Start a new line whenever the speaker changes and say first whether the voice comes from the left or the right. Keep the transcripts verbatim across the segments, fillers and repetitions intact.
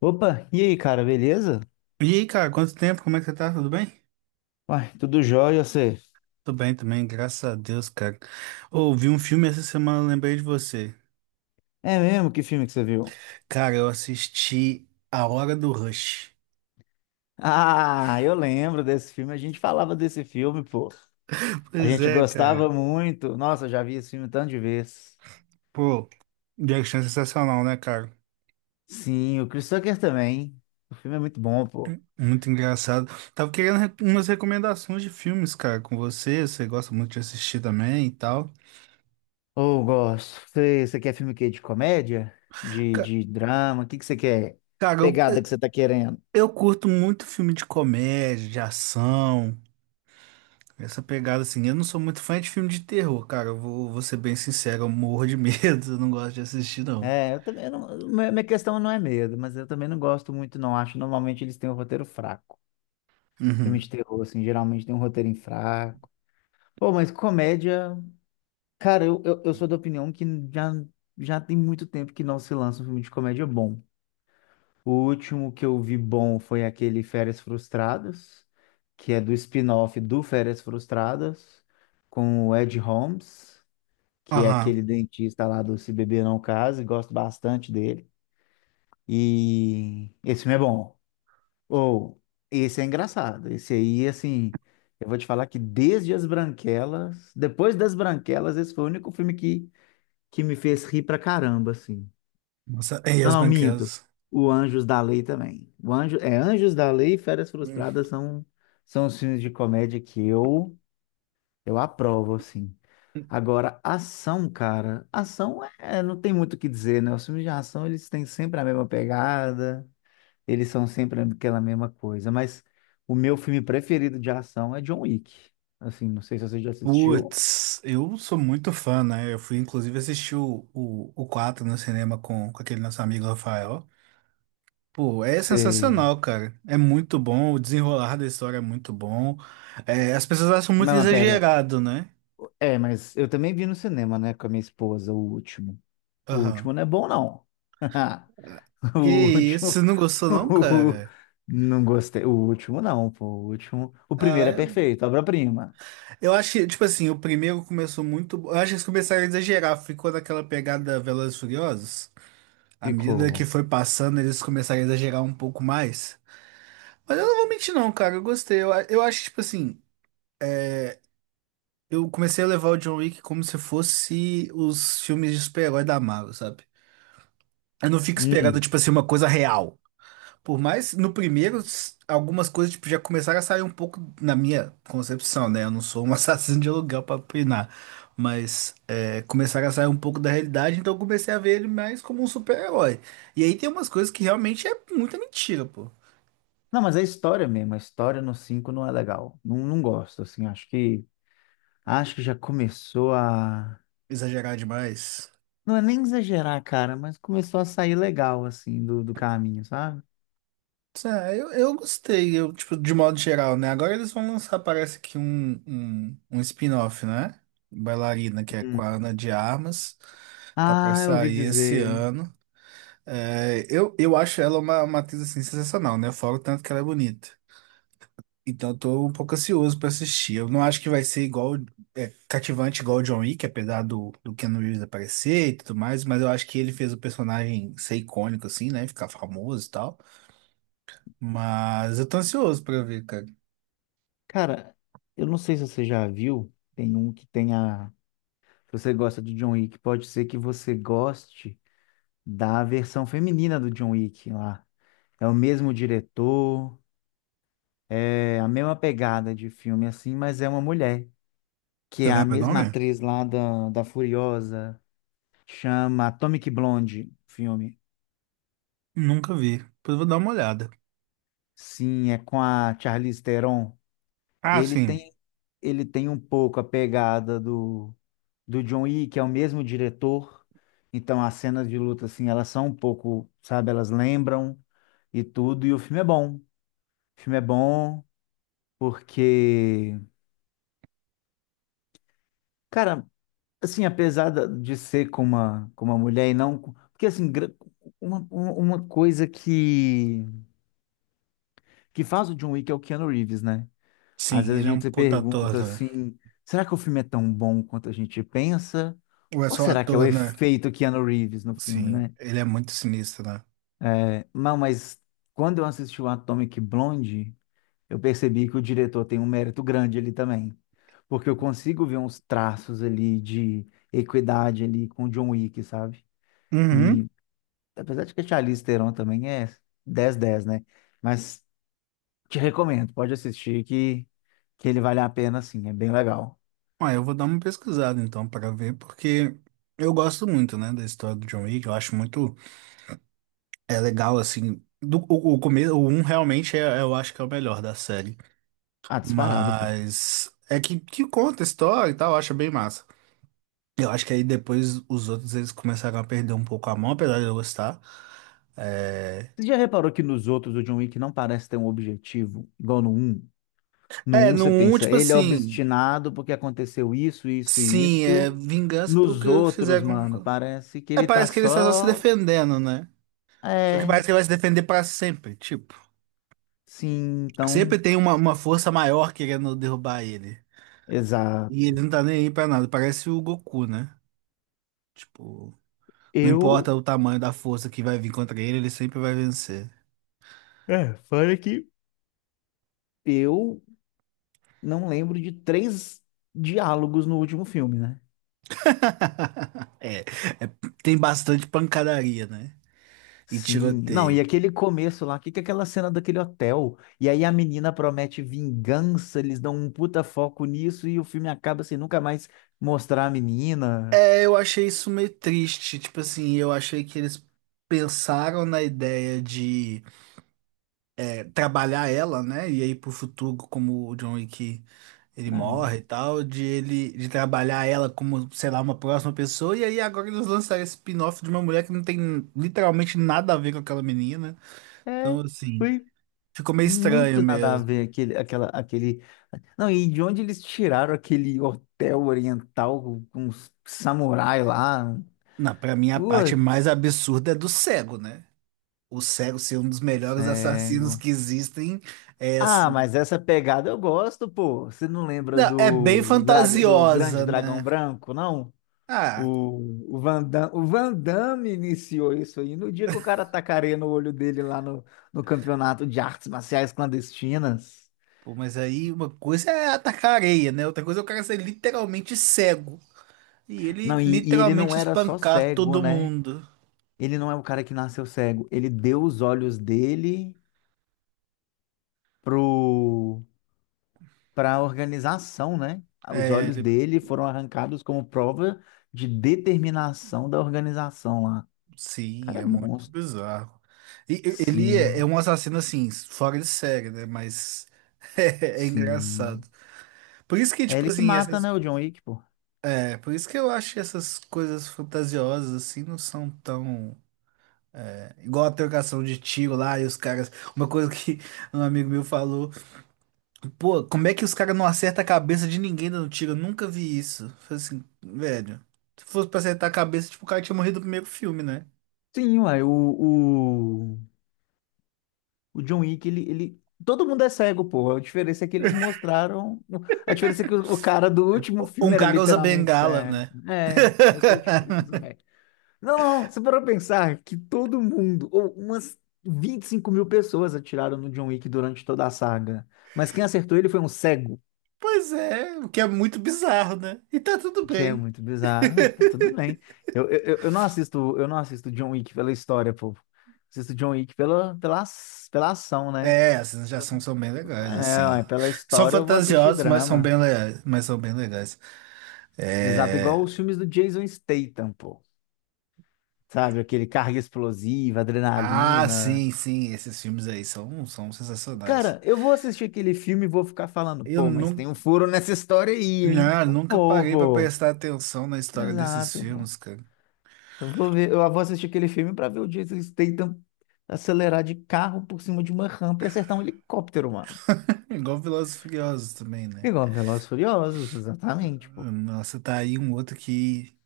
left: Opa, e aí, cara, beleza?
right: E aí, cara, quanto tempo? Como é que você tá? Tudo bem?
left: Uai, tudo jóia, você?
right: Tô bem também, graças a Deus, cara. Ouvi um filme essa semana, lembrei de você.
left: É mesmo? Que filme que você viu?
right: Cara, eu assisti A Hora do Rush.
left: Ah, eu lembro desse filme, a gente falava desse filme, pô. A
right: Pois
left: gente
right: é, cara.
left: gostava muito. Nossa, eu já vi esse filme tanto de vez.
right: Pô, Jackson é sensacional, né, cara?
left: Sim, o Chris Tucker também. O filme é muito bom, pô.
right: Muito engraçado. Tava querendo re- umas recomendações de filmes, cara, com você. Você gosta muito de assistir também e tal.
left: Oh, gosto. Você, você quer filme o quê? De comédia? De,
right: Ca-
left: de drama? O que que você quer? Que
right: Cara, eu,
left: pegada que você tá querendo?
right: eu curto muito filme de comédia, de ação. Essa pegada assim, eu não sou muito fã de filme de terror, cara. Eu vou, vou ser bem sincero, eu morro de medo, eu não gosto de assistir, não.
left: É, eu também não. Minha minha questão não é medo, mas eu também não gosto muito, não. Acho que normalmente eles têm um roteiro fraco. Filme
right: Uhum.
left: de terror, assim, geralmente tem um roteirinho fraco. Pô, mas comédia. Cara, eu, eu, eu sou da opinião que já, já tem muito tempo que não se lança um filme de comédia bom. O último que eu vi bom foi aquele Férias Frustradas, que é do spin-off do Férias Frustradas, com o Ed Holmes, que é aquele
right: Aham.
left: dentista lá do Se Beber Não Case, gosto bastante dele. E esse filme é bom. Ou, esse é engraçado. Esse aí, assim, eu vou te falar que desde As Branquelas, depois das Branquelas, esse foi o único filme que, que me fez rir pra caramba, assim.
right: Nossa, e
left: Não,
right: as
left: não, minto.
right: banqueras?
left: O Anjos da Lei também. O Anjo, é, Anjos da Lei e Férias
right: Hum.
left: Frustradas são, são os filmes de comédia que eu, eu aprovo, assim. Agora, ação, cara, ação é, não tem muito o que dizer, né? Os filmes de ação, eles têm sempre a mesma pegada. Eles são sempre aquela mesma coisa. Mas o meu filme preferido de ação é John Wick. Assim, não sei se você já assistiu.
right: Putz, eu sou muito fã, né? Eu fui inclusive assistir o, o, o quatro no cinema com, com aquele nosso amigo Rafael. Pô, é
left: Sei.
right: sensacional, cara. É muito bom, o desenrolar da história é muito bom. É, as pessoas acham muito
left: Não, mas pera.
right: exagerado, né?
left: É, mas eu também vi no cinema, né, com a minha esposa, o último. O último
right: Aham.
left: não é bom, não.
right: Que
left: O
right: isso,
left: último.
right: você não gostou não, cara?
left: Não gostei. O último, não, pô. O último. O
right: Ah,
left: primeiro é
right: eu
left: perfeito, obra-prima.
right: Eu acho que, tipo assim, o primeiro começou muito. Eu acho que eles começaram a exagerar. Ficou naquela pegada Velozes e Furiosos. À medida que
left: Ficou.
right: foi passando, eles começaram a exagerar um pouco mais. Mas eu não vou mentir, não, cara. Eu gostei. Eu, a- eu acho, tipo assim, eu comecei a levar o John Wick como se fosse os filmes de super-herói da Marvel, sabe? Eu não fico esperando,
left: Hum.
right: tipo assim, uma coisa real. Por mais no primeiro, s- algumas coisas tipo, já começaram a sair um pouco na minha concepção, né? Eu não sou um assassino de aluguel para opinar, mas é, começaram a sair um pouco da realidade, então eu comecei a ver ele mais como um super-herói. E aí tem umas coisas que realmente é muita mentira, pô.
left: Não, mas é história mesmo. A história no cinco não é legal. Não, não gosto, assim. Acho que Acho que já começou a.
right: Exagerar demais.
left: Não é nem exagerar, cara, mas começou a sair legal, assim, do, do caminho, sabe?
right: Ah, eu, eu gostei, eu, tipo, de modo geral, né? Agora eles vão lançar, parece que um, um, um spin-off, né? Bailarina, que é com
left: Hum.
right: a Ana de Armas. Tá pra
left: Ah, eu ouvi
right: sair esse
left: dizer.
right: ano. É, eu, eu acho ela uma, uma atriz assim, sensacional, né? Fora o tanto que ela é bonita. Então eu tô um pouco ansioso pra assistir. Eu não acho que vai ser igual, é, cativante igual o John Wick, apesar do, do Keanu Reeves aparecer e tudo mais, mas eu acho que ele fez o personagem ser icônico, assim, né? Ficar famoso e tal. Mas eu tô ansioso pra ver, cara.
left: Cara, eu não sei se você já viu, tem um que tem a. Se você gosta de John Wick, pode ser que você goste da versão feminina do John Wick lá. É o mesmo diretor, é a mesma pegada de filme, assim, mas é uma mulher, que
right: Você
left: é a
right: lembra o
left: mesma
right: nome?
left: atriz lá da, da Furiosa, chama Atomic Blonde, o filme.
right: Nunca vi. Depois eu vou dar uma olhada.
left: Sim, é com a Charlize Theron.
right: Ah,
left: Ele
right: sim.
left: tem, Ele tem um pouco a pegada do, do John Wick, que é o mesmo diretor. Então as cenas de luta, assim, elas são um pouco, sabe, elas lembram e tudo. E o filme é bom. O filme é bom porque, cara, assim, apesar da- de ser com uma, com uma mulher e não. com- Porque, assim, gra- uma, uma uma coisa que, que faz o John Wick é o Keanu Reeves, né? Às
right: Sim,
left: vezes a
right: ele é um
left: gente se
right: puta ator,
left: pergunta
right: né?
left: assim: será que o filme é tão bom quanto a gente pensa?
right: Ou é
left: Ou
right: só
left: será que é o
right: ator, né?
left: efeito Keanu Reeves no filme,
right: Sim,
left: né?
right: ele é muito sinistro, né?
left: É, não, mas quando eu assisti o Atomic Blonde, eu percebi que o diretor tem um mérito grande ali também. Porque eu consigo ver uns traços ali de equidade ali com o John Wick, sabe?
right: Uhum.
left: E apesar de que a Charlize Theron também é dez dez, né? Mas te recomendo, pode assistir que, que ele vale a pena sim, é bem legal.
right: Ah, eu vou dar uma pesquisada então para ver, porque eu gosto muito, né, da história do John Wick. Eu acho muito é legal assim. Do, o, o começo, o um realmente é, eu acho que é o melhor da série,
left: Ah, disparado, pô.
right: mas é que, que conta a história e tal, eu acho bem massa. Eu acho que aí depois os outros eles começaram a perder um pouco a mão, apesar de eu gostar. É,
left: Você já reparou que nos outros o John Wick não parece ter um objetivo, igual no um? No
right: é
left: um
right: no
left: você
right: um
left: pensa,
right: tipo
left: ele é
right: assim,
left: obstinado porque aconteceu isso, isso e
right: sim, é
left: isso.
right: vingança
left: Nos
right: porque
left: outros,
right: fizeram.
left: mano, parece que
right: É,
left: ele tá
right: parece que ele está só se
left: só.
right: defendendo, né? Só que
left: É,
right: parece que ele vai se defender para sempre, tipo.
left: sim,
right: Sempre
left: então.
right: tem uma, uma força maior querendo derrubar ele. E
left: Exato.
right: ele não tá nem aí pra nada. Parece o Goku, né? Tipo, não importa
left: Eu.
right: o tamanho da força que vai vir contra ele, ele sempre vai vencer.
left: É, fora que. Eu não lembro de três diálogos no último filme, né?
right: É, é- tem bastante pancadaria, né? E
left: Sim, não, e
right: tiroteio.
left: aquele começo lá, que que é aquela cena daquele hotel? E aí a menina promete vingança, eles dão um puta foco nisso e o filme acaba sem nunca mais mostrar a menina.
right: É, eu achei isso meio triste. Tipo assim, eu achei que eles pensaram na ideia de é, trabalhar ela, né? E aí pro futuro, como o John Wick. Ele
left: Ah,
right: morre e tal, de ele de trabalhar ela como, sei lá, uma próxima pessoa, e aí agora eles lançaram esse spin-off de uma mulher que não tem literalmente nada a ver com aquela menina.
left: é,
right: Então, assim,
left: foi
right: ficou meio estranho
left: muito nada a
right: mesmo.
left: ver aquele, aquela, aquele. Não, e de onde eles tiraram aquele hotel oriental com, com os samurai lá?
right: Na pra mim a parte mais
left: Putz,
right: absurda é do cego, né? O cego ser um dos melhores assassinos
left: cego.
right: que existem é
left: Ah,
right: assim.
left: mas essa pegada eu gosto, pô. Você não lembra
right: Não, é bem
left: do, dra- do Grande
right: fantasiosa,
left: Dragão
right: né?
left: Branco, não?
right: Ah,
left: O, o Van Damme, o Van Damme iniciou isso aí no dia que o cara tacareia no olho dele lá no, no campeonato de artes marciais clandestinas.
right: pô, mas aí uma coisa é atacar a areia, né? Outra coisa é o cara ser literalmente cego. E ele
left: Não, e, e ele não
right: literalmente
left: era só
right: espancar
left: cego,
right: todo
left: né?
right: mundo.
left: Ele não é o cara que nasceu cego. Ele deu os olhos dele pro, pra organização, né? Os
right: É,
left: olhos
right: ele-
left: dele foram arrancados como prova de determinação da organização lá. O
right: sim,
left: cara é
right: é muito
left: monstro.
right: bizarro. E, e- ele é, é
left: Sim,
right: um assassino assim, fora de série, né? Mas é, é
left: sim.
right: engraçado. Por isso que,
left: É
right: tipo
left: ele que
right: assim,
left: mata,
right: essas,
left: né, o John Wick, pô.
right: é, por isso que eu acho que essas coisas fantasiosas assim não são tão. é, Igual a trocação de tiro lá e os caras. Uma coisa que um amigo meu falou. Pô, como é que os caras não acertam a cabeça de ninguém dando tiro? Eu nunca vi isso. Falei assim, velho. Se fosse pra acertar a cabeça, tipo, o cara tinha morrido no primeiro filme, né?
left: Sim, uai, o, o, o John Wick, ele, ele. Todo mundo é cego, pô. A diferença é que eles mostraram. A diferença é que o, o cara do último
right: Ou
left: filme
right: Um
left: era
right: cara usa
left: literalmente
right: bengala,
left: cego.
right: né?
left: É, essa foi a diferença, velho. Não, não, não, você parou pra pensar que todo mundo, ou umas vinte e cinco mil pessoas atiraram no John Wick durante toda a saga. Mas quem acertou ele foi um cego,
right: Pois é, o que é muito bizarro, né? E tá tudo
left: o que é
right: bem.
left: muito bizarro. Ah, tá tudo bem. Eu, eu, eu eu não assisto, eu não assisto John Wick pela história, pô. Assisto John Wick pela, pela, ac- pela ação, né?
right: É, essas já são, são bem legais,
left: É,
right: assim.
left: ué, pela
right: São
left: história eu vou assistir
right: fantasiosas, mas são
left: drama.
right: bem legais. Mas são bem legais.
left: Exato, igual
right: É.
left: os filmes do Jason Statham, pô. Sabe, aquele carga explosiva,
right: Ah,
left: adrenalina.
right: sim, sim, esses filmes aí são, são sensacionais.
left: Cara, eu vou assistir aquele filme e vou ficar falando,
right: Eu
left: pô, mas
right: não,
left: tem um furo nessa história aí, hein?
right: Ah,
left: Não
right: nunca
left: vou,
right: parei pra
left: pô.
right: prestar atenção na história desses
left: Exato, pô.
right: filmes, cara.
left: Eu vou ver, eu vou assistir aquele filme pra ver o Jason Statham acelerar de carro por cima de uma rampa e acertar um helicóptero, mano.
right: Igual Velozes e Furiosos também, né?
left: Igual Velozes e Furiosos, exatamente, pô.
right: Nossa, tá aí um outro que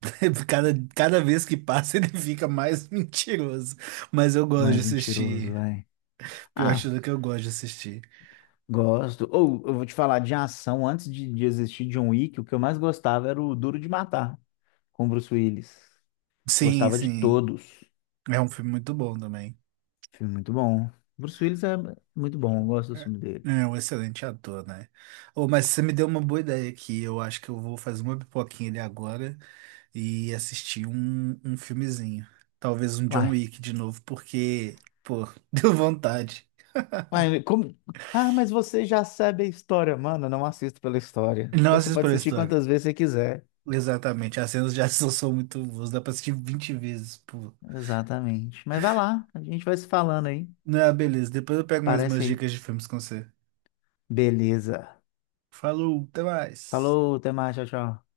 right: cada, cada vez que passa ele fica mais mentiroso. Mas eu gosto de
left: Mais mentiroso,
right: assistir.
left: vai.
right: Pior de
left: Ah,
right: tudo que eu gosto de assistir.
left: gosto. Ou eu vou te falar de ação. Antes de, de existir John Wick, o que eu mais gostava era o Duro de Matar, com Bruce Willis.
right: Sim,
left: Gostava de
right: sim.
left: todos.
right: É um filme muito bom também.
left: Filme muito bom. Bruce Willis é muito bom, eu gosto do
right: É
left: filme dele.
right: é um excelente ator, né? Oh, mas você me deu uma boa ideia aqui. Eu acho que eu vou fazer uma pipoquinha ali agora. E assistir um, um filmezinho. Talvez um John
left: Uai,
right: Wick de novo, porque, pô, deu vontade.
left: uai, como... Ah, mas você já sabe a história. Mano, eu não assisto pela história.
right: Não
left: Então você
right: assisto
left: pode
right: pela
left: assistir
right: história.
left: quantas vezes você quiser.
right: Exatamente, as cenas de ação são muito boas, dá pra assistir vinte vezes, pô.
left: Exatamente. Mas vai lá, a gente vai se falando aí.
right: Não, é, ah, beleza, depois eu pego mais
left: Parece
right: umas
left: aí.
right: dicas de filmes com você.
left: Beleza.
right: Falou, até mais.
left: Falou, até mais, tchau, tchau.